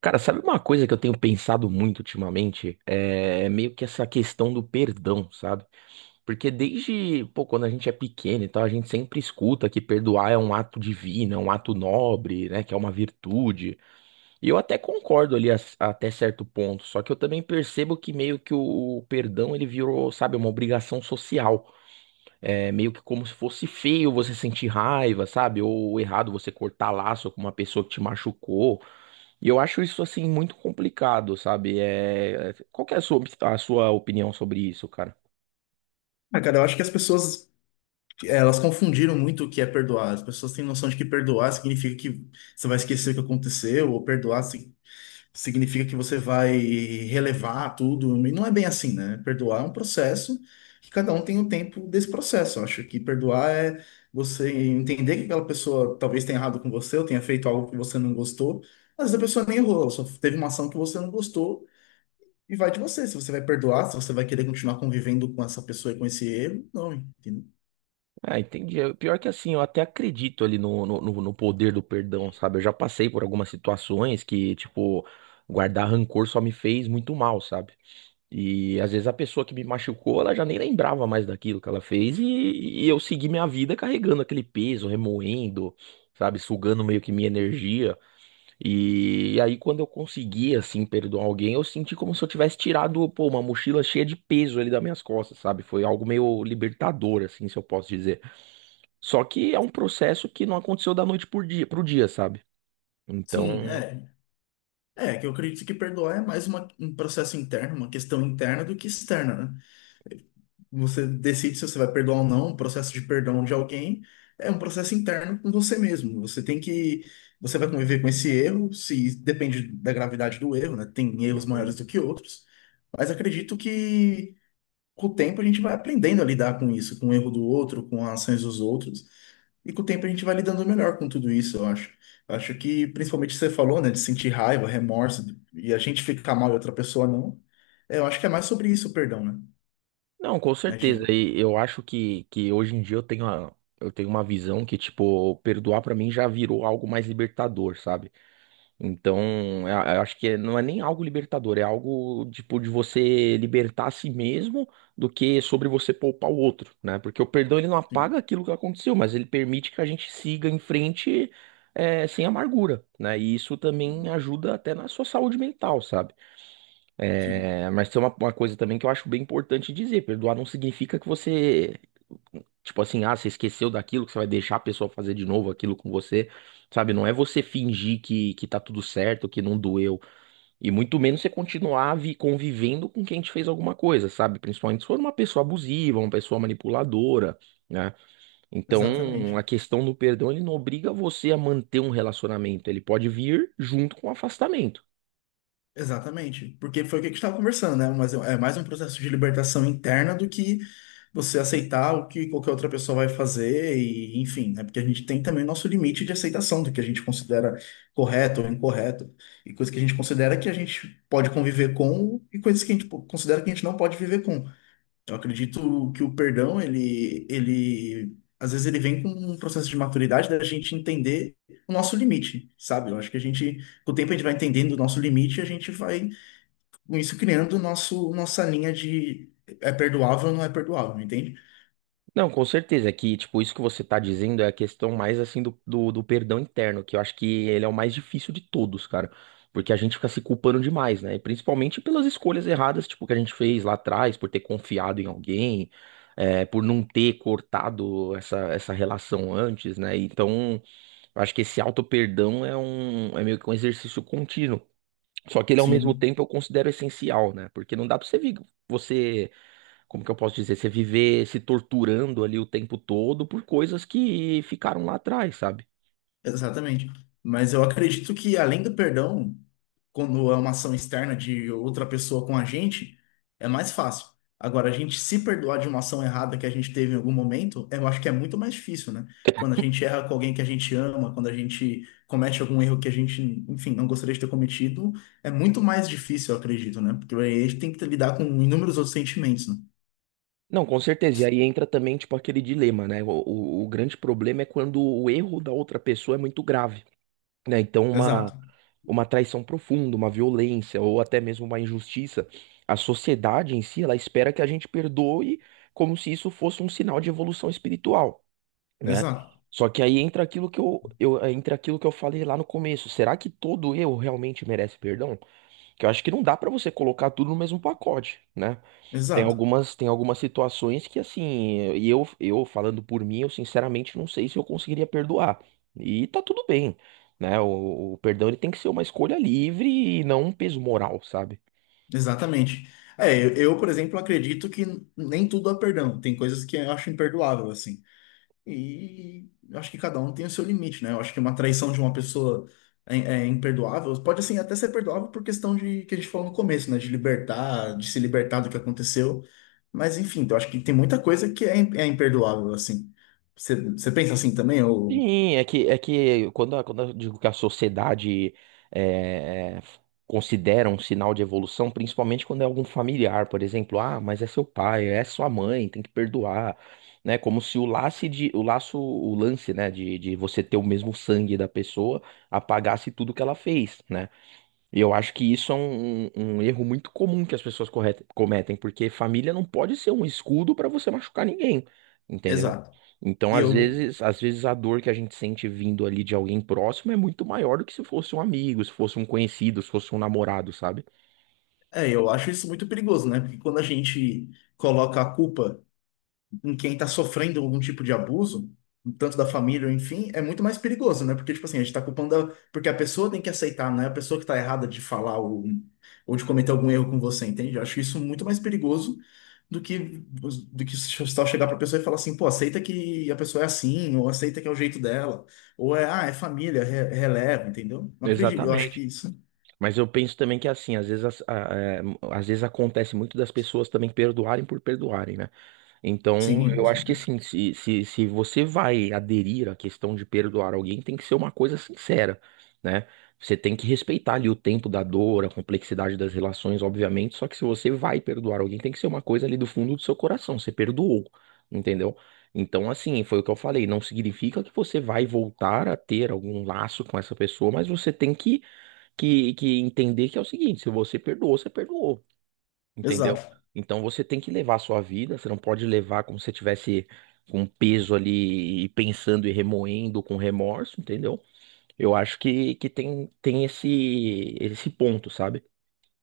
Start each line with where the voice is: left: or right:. right: Cara, sabe uma coisa que eu tenho pensado muito ultimamente? É meio que essa questão do perdão, sabe? Porque desde, pô, quando a gente é pequeno e tal, a gente sempre escuta que perdoar é um ato divino, é um ato nobre, né? Que é uma virtude. E eu até concordo ali até certo ponto, só que eu também percebo que meio que o perdão ele virou, sabe, uma obrigação social. É meio que como se fosse feio você sentir raiva, sabe? Ou errado você cortar laço com uma pessoa que te machucou. E eu acho isso assim muito complicado, sabe? Qual que é a sua opinião sobre isso, cara?
left: Ah, cara, eu acho que as pessoas, elas confundiram muito o que é perdoar. As pessoas têm noção de que perdoar significa que você vai esquecer o que aconteceu, ou significa que você vai relevar tudo. E não é bem assim, né? Perdoar é um processo que cada um tem um tempo desse processo. Eu acho que perdoar é você entender que aquela pessoa talvez tenha errado com você, ou tenha feito algo que você não gostou. Às vezes a pessoa nem errou, ela só teve uma ação que você não gostou. E vai de você, se você vai perdoar, se você vai querer continuar convivendo com essa pessoa e com esse erro, não, entendeu?
right: Ah, entendi. Pior que assim, eu até acredito ali no poder do perdão, sabe? Eu já passei por algumas situações que, tipo, guardar rancor só me fez muito mal, sabe? E às vezes a pessoa que me machucou, ela já nem lembrava mais daquilo que ela fez e eu segui minha vida carregando aquele peso, remoendo, sabe? Sugando meio que minha energia. E aí, quando eu consegui, assim, perdoar alguém, eu senti como se eu tivesse tirado, pô, uma mochila cheia de peso ali das minhas costas, sabe? Foi algo meio libertador, assim, se eu posso dizer. Só que é um processo que não aconteceu da noite pro dia, sabe?
left: Sim,
right: Então.
left: é. É, que eu acredito que perdoar é mais um processo interno, uma questão interna do que externa, né? Você decide se você vai perdoar ou não, o processo de perdão de alguém é um processo interno com você mesmo. Você tem que, você vai conviver com esse erro, se depende da gravidade do erro, né? Tem erros
right: Uhum.
left: maiores do que outros, mas acredito que com o tempo a gente vai aprendendo a lidar com isso, com o erro do outro, com as ações dos outros. E com o tempo a gente vai lidando melhor com tudo isso, eu acho. Acho que, principalmente você falou, né, de sentir raiva, remorso, e a gente ficar mal e outra pessoa não. É, eu acho que é mais sobre isso o perdão, né?
right: Não, com
left: A
right: certeza.
left: gente,
right: E eu acho que hoje em dia eu tenho uma visão que, tipo, perdoar pra mim já virou algo mais libertador, sabe? Então, eu acho que não é nem algo libertador, é algo tipo de você libertar a si mesmo do que sobre você poupar o outro, né? Porque o perdão ele não
left: sim,
right: apaga aquilo que aconteceu, mas ele permite que a gente siga em frente sem amargura, né? E isso também ajuda até na sua saúde mental, sabe?
left: sim,
right: Mas tem uma coisa também que eu acho bem importante dizer: perdoar não significa que você, tipo assim, ah, você esqueceu daquilo, que você vai deixar a pessoa fazer de novo aquilo com você, sabe? Não é você fingir que tá tudo certo, que não doeu. E muito menos você continuar convivendo com quem te fez alguma coisa, sabe? Principalmente se for uma pessoa abusiva, uma pessoa manipuladora, né? Então, a
left: exatamente.
right: questão do perdão, ele não obriga você a manter um relacionamento. Ele pode vir junto com o afastamento.
left: Exatamente. Porque foi o que a gente estava conversando, né? Mas é mais um processo de libertação interna do que você aceitar o que qualquer outra pessoa vai fazer e, enfim, né? Porque a gente tem também o nosso limite de aceitação do que a gente considera correto ou incorreto e coisas que a gente considera que a gente pode conviver com e coisas que a considera que a gente não pode viver com. Eu acredito que o perdão, ele às vezes ele vem com um processo de maturidade da gente entender o nosso limite, sabe? Eu acho que a gente, com o tempo a gente vai entendendo o nosso limite, e a gente vai com isso criando o nosso nossa linha de é perdoável ou não é perdoável, entende?
right: Não, com certeza é que, tipo, isso que você tá dizendo é a questão mais, assim, do perdão interno, que eu acho que ele é o mais difícil de todos, cara. Porque a gente fica se culpando demais, né? E principalmente pelas escolhas erradas, tipo, que a gente fez lá atrás, por ter confiado em alguém, por não ter cortado essa relação antes, né? Então, eu acho que esse auto-perdão é meio que um exercício contínuo. Só que ele, ao mesmo
left: Sim,
right: tempo, eu considero essencial, né? Porque não dá pra você vir, você como que eu posso dizer, você viver se torturando ali o tempo todo por coisas que ficaram lá atrás, sabe?
left: exatamente. Mas eu acredito que além do perdão, quando é uma ação externa de outra pessoa com a gente, é mais fácil. Agora, a gente se perdoar de uma ação errada que a gente teve em algum momento, eu acho que é muito mais difícil, né? Quando a gente erra com alguém que a gente ama, quando a gente comete algum erro que a gente, enfim, não gostaria de ter cometido, é muito mais difícil, eu acredito, né? Porque aí a gente tem que lidar com inúmeros outros sentimentos, né?
right: Não, com certeza. E aí entra também, tipo, aquele dilema, né? O grande problema é quando o erro da outra pessoa é muito grave, né? Então,
left: Exato,
right: uma traição profunda, uma violência ou até mesmo uma injustiça, a sociedade em si, ela espera que a gente perdoe como se isso fosse um sinal de evolução espiritual, né?
left: exato,
right: Só que aí entra aquilo que eu falei lá no começo. Será que todo erro realmente merece perdão? Que eu acho que não dá pra você colocar tudo no mesmo pacote, né? Tem
left: exato.
right: algumas, tem algumas situações que assim, e eu falando por mim, eu sinceramente não sei se eu conseguiria perdoar. E tá tudo bem, né? O perdão ele tem que ser uma escolha livre e não um peso moral, sabe?
left: Exatamente. É, por exemplo, acredito que nem tudo há perdão. Tem coisas que eu acho imperdoável, assim. E eu acho que cada um tem o seu limite, né? Eu acho que uma traição de uma pessoa é imperdoável. Pode, assim, até ser perdoável por questão de que a gente falou no começo, né? De libertar, de se libertar do que aconteceu. Mas, enfim, eu acho que tem muita coisa que é imperdoável, assim. Você pensa assim também? Ou...
right: Sim, é que quando, quando eu digo que a sociedade é, f- considera um sinal de evolução, principalmente quando é algum familiar, por exemplo, ah, mas é seu pai, é sua mãe, tem que perdoar, né? Como se o laço de, o laço, o lance, né, de você ter o mesmo sangue da pessoa apagasse tudo que ela fez, né? E eu acho que isso é um erro muito comum que as pessoas cometem, porque família não pode ser um escudo para você machucar ninguém, entendeu?
left: exato.
right: Então,
left: E
right: às
left: eu,
right: vezes, às vezes a dor que a gente sente vindo ali de alguém próximo é muito maior do que se fosse um amigo, se fosse um conhecido, se fosse um namorado, sabe?
left: é, eu acho isso muito perigoso, né? Porque quando a gente coloca a culpa em quem está sofrendo algum tipo de abuso, tanto da família, ou enfim, é muito mais perigoso, né? Porque, tipo assim, a gente está culpando. Porque a pessoa tem que aceitar, não é a pessoa que está errada de falar ou de cometer algum erro com você, entende? Eu acho isso muito mais perigoso do que só chegar para a pessoa e falar assim, pô, aceita que a pessoa é assim, ou aceita que é o jeito dela, ou é, ah, é família, releva, entendeu? Não acredito, eu acho que
right: Exatamente.
left: isso.
right: Mas eu penso também que é assim, às vezes, as- a- é, às vezes acontece muito das pessoas também perdoarem por perdoarem, né? Então,
left: Sim, com
right: eu acho que
left: certeza.
right: assim, se você vai aderir à questão de perdoar alguém, tem que ser uma coisa sincera, né? Você tem que respeitar ali o tempo da dor, a complexidade das relações, obviamente. Só que se você vai perdoar alguém, tem que ser uma coisa ali do fundo do seu coração. Você perdoou, entendeu? Então, assim, foi o que eu falei. Não significa que você vai voltar a ter algum laço com essa pessoa, mas você tem que entender que é o seguinte: se você perdoou, você perdoou. Entendeu?
left: Exato.
right: Então você tem que levar a sua vida, você não pode levar como se você tivesse com um peso ali e pensando e remoendo com remorso, entendeu? Eu acho que tem, tem esse ponto, sabe?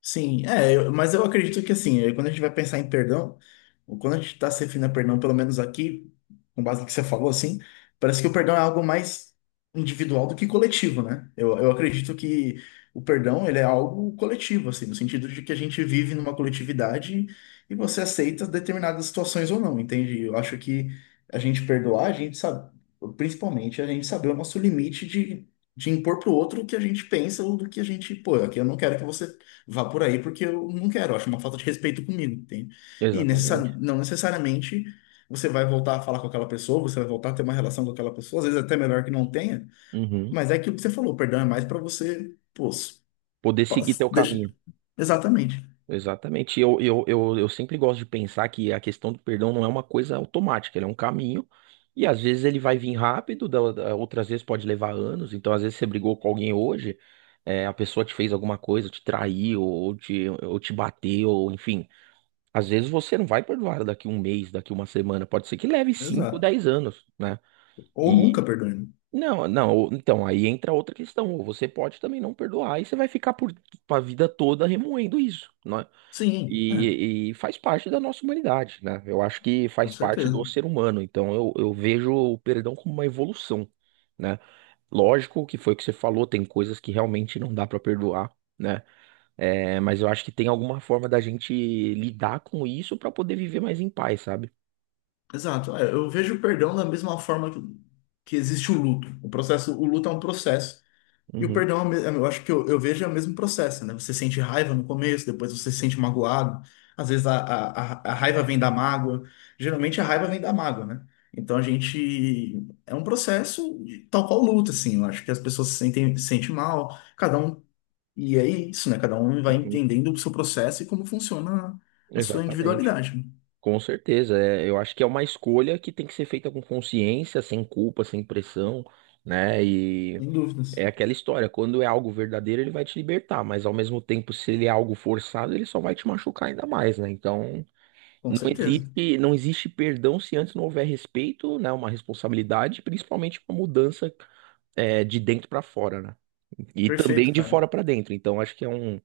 left: Sim, é, mas eu acredito que assim, eh, quando a gente vai pensar em perdão, ou quando a gente está se referindo a perdão, pelo menos aqui, com base no que você falou, assim, parece que o perdão é algo mais individual do que coletivo, né? Eu acredito que o perdão, ele é algo coletivo, assim, no sentido de que a gente vive numa coletividade e você aceita determinadas situações ou não, entende? Eu acho que a gente perdoar, a gente sabe, principalmente a gente saber o nosso limite de impor pro outro o que a gente pensa ou do que a gente, pô, aqui eu não quero que você vá por aí porque eu não quero, eu acho uma falta de respeito comigo, entende? E
right: Exatamente.
left: não necessariamente você vai voltar a falar com aquela pessoa, você vai voltar a ter uma relação com aquela pessoa, às vezes até melhor que não tenha,
right: Uhum.
left: mas é aquilo que você falou, perdão é mais para você, pô,
right: Poder seguir teu
left: deixa.
right: caminho.
left: Exatamente,
right: Exatamente. E eu sempre gosto de pensar que a questão do perdão não é uma coisa automática, ele é um caminho. E às vezes ele vai vir rápido, outras vezes pode levar anos. Então, às vezes você brigou com alguém hoje, a pessoa te fez alguma coisa, te traiu, ou te bateu, ou enfim. Às vezes você não vai perdoar daqui um mês, daqui uma semana. Pode ser que leve 5
left: exato.
right: 10 anos, né?
left: Ou nunca
right: E.
left: perdoe, né?
right: Não, não, então aí entra outra questão. Ou você pode também não perdoar e você vai ficar por, a vida toda remoendo isso, né?
left: Sim, é,
right: E faz parte da nossa humanidade, né? Eu acho que
left: com
right: faz parte do
left: certeza.
right: ser humano. Então eu vejo o perdão como uma evolução, né? Lógico que foi o que você falou, tem coisas que realmente não dá pra perdoar, né? É, mas eu acho que tem alguma forma da gente lidar com isso pra poder viver mais em paz, sabe?
left: Exato. É, eu vejo o perdão da mesma forma que existe o luto. O processo, o luto é um processo. E o
right: Uhum,
left: perdão, é eu acho que eu vejo é o mesmo processo, né? Você sente raiva no começo, depois você se sente magoado. Às vezes a raiva vem da mágoa. Geralmente a raiva vem da mágoa, né? Então a gente. É um processo tal qual luta, assim. Eu acho que as pessoas se sentem mal, cada um. E é isso, né? Cada um vai
right: uhum,
left: entendendo o seu processo e como funciona a sua
right: exatamente.
left: individualidade, né?
right: Com certeza. Eu acho que é uma escolha que tem que ser feita com consciência, sem culpa, sem pressão, né?
left: Sem
right: É
left: dúvidas.
right: aquela história, quando é algo verdadeiro, ele vai te libertar, mas ao mesmo tempo, se ele é algo forçado, ele só vai te machucar ainda mais, né? Então,
left: Com
right: não
left: certeza.
right: existe, não existe perdão se antes não houver respeito, né? Uma responsabilidade, principalmente uma mudança de dentro pra fora, né? E também
left: Perfeito,
right: de fora
left: cara.
right: pra dentro. Então, acho que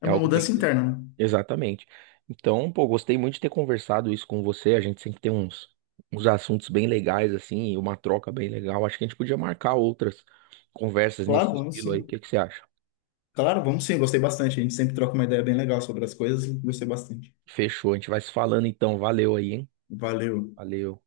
left: É
right: é
left: uma
right: algo bem...
left: mudança interna, né?
right: Exatamente. Então, pô, gostei muito de ter conversado isso com você. A gente sempre tem uns assuntos bem legais, assim, e uma troca bem legal. Acho que a gente podia marcar outras conversas
left: Claro,
right: nesse
left: claro,
right: estilo aí. O
left: sim.
right: que que você acha?
left: Claro, vamos sim, gostei bastante. A gente sempre troca uma ideia bem legal sobre as coisas, gostei bastante.
right: Fechou, a gente vai se falando então. Valeu aí, hein?
left: Valeu.
right: Valeu.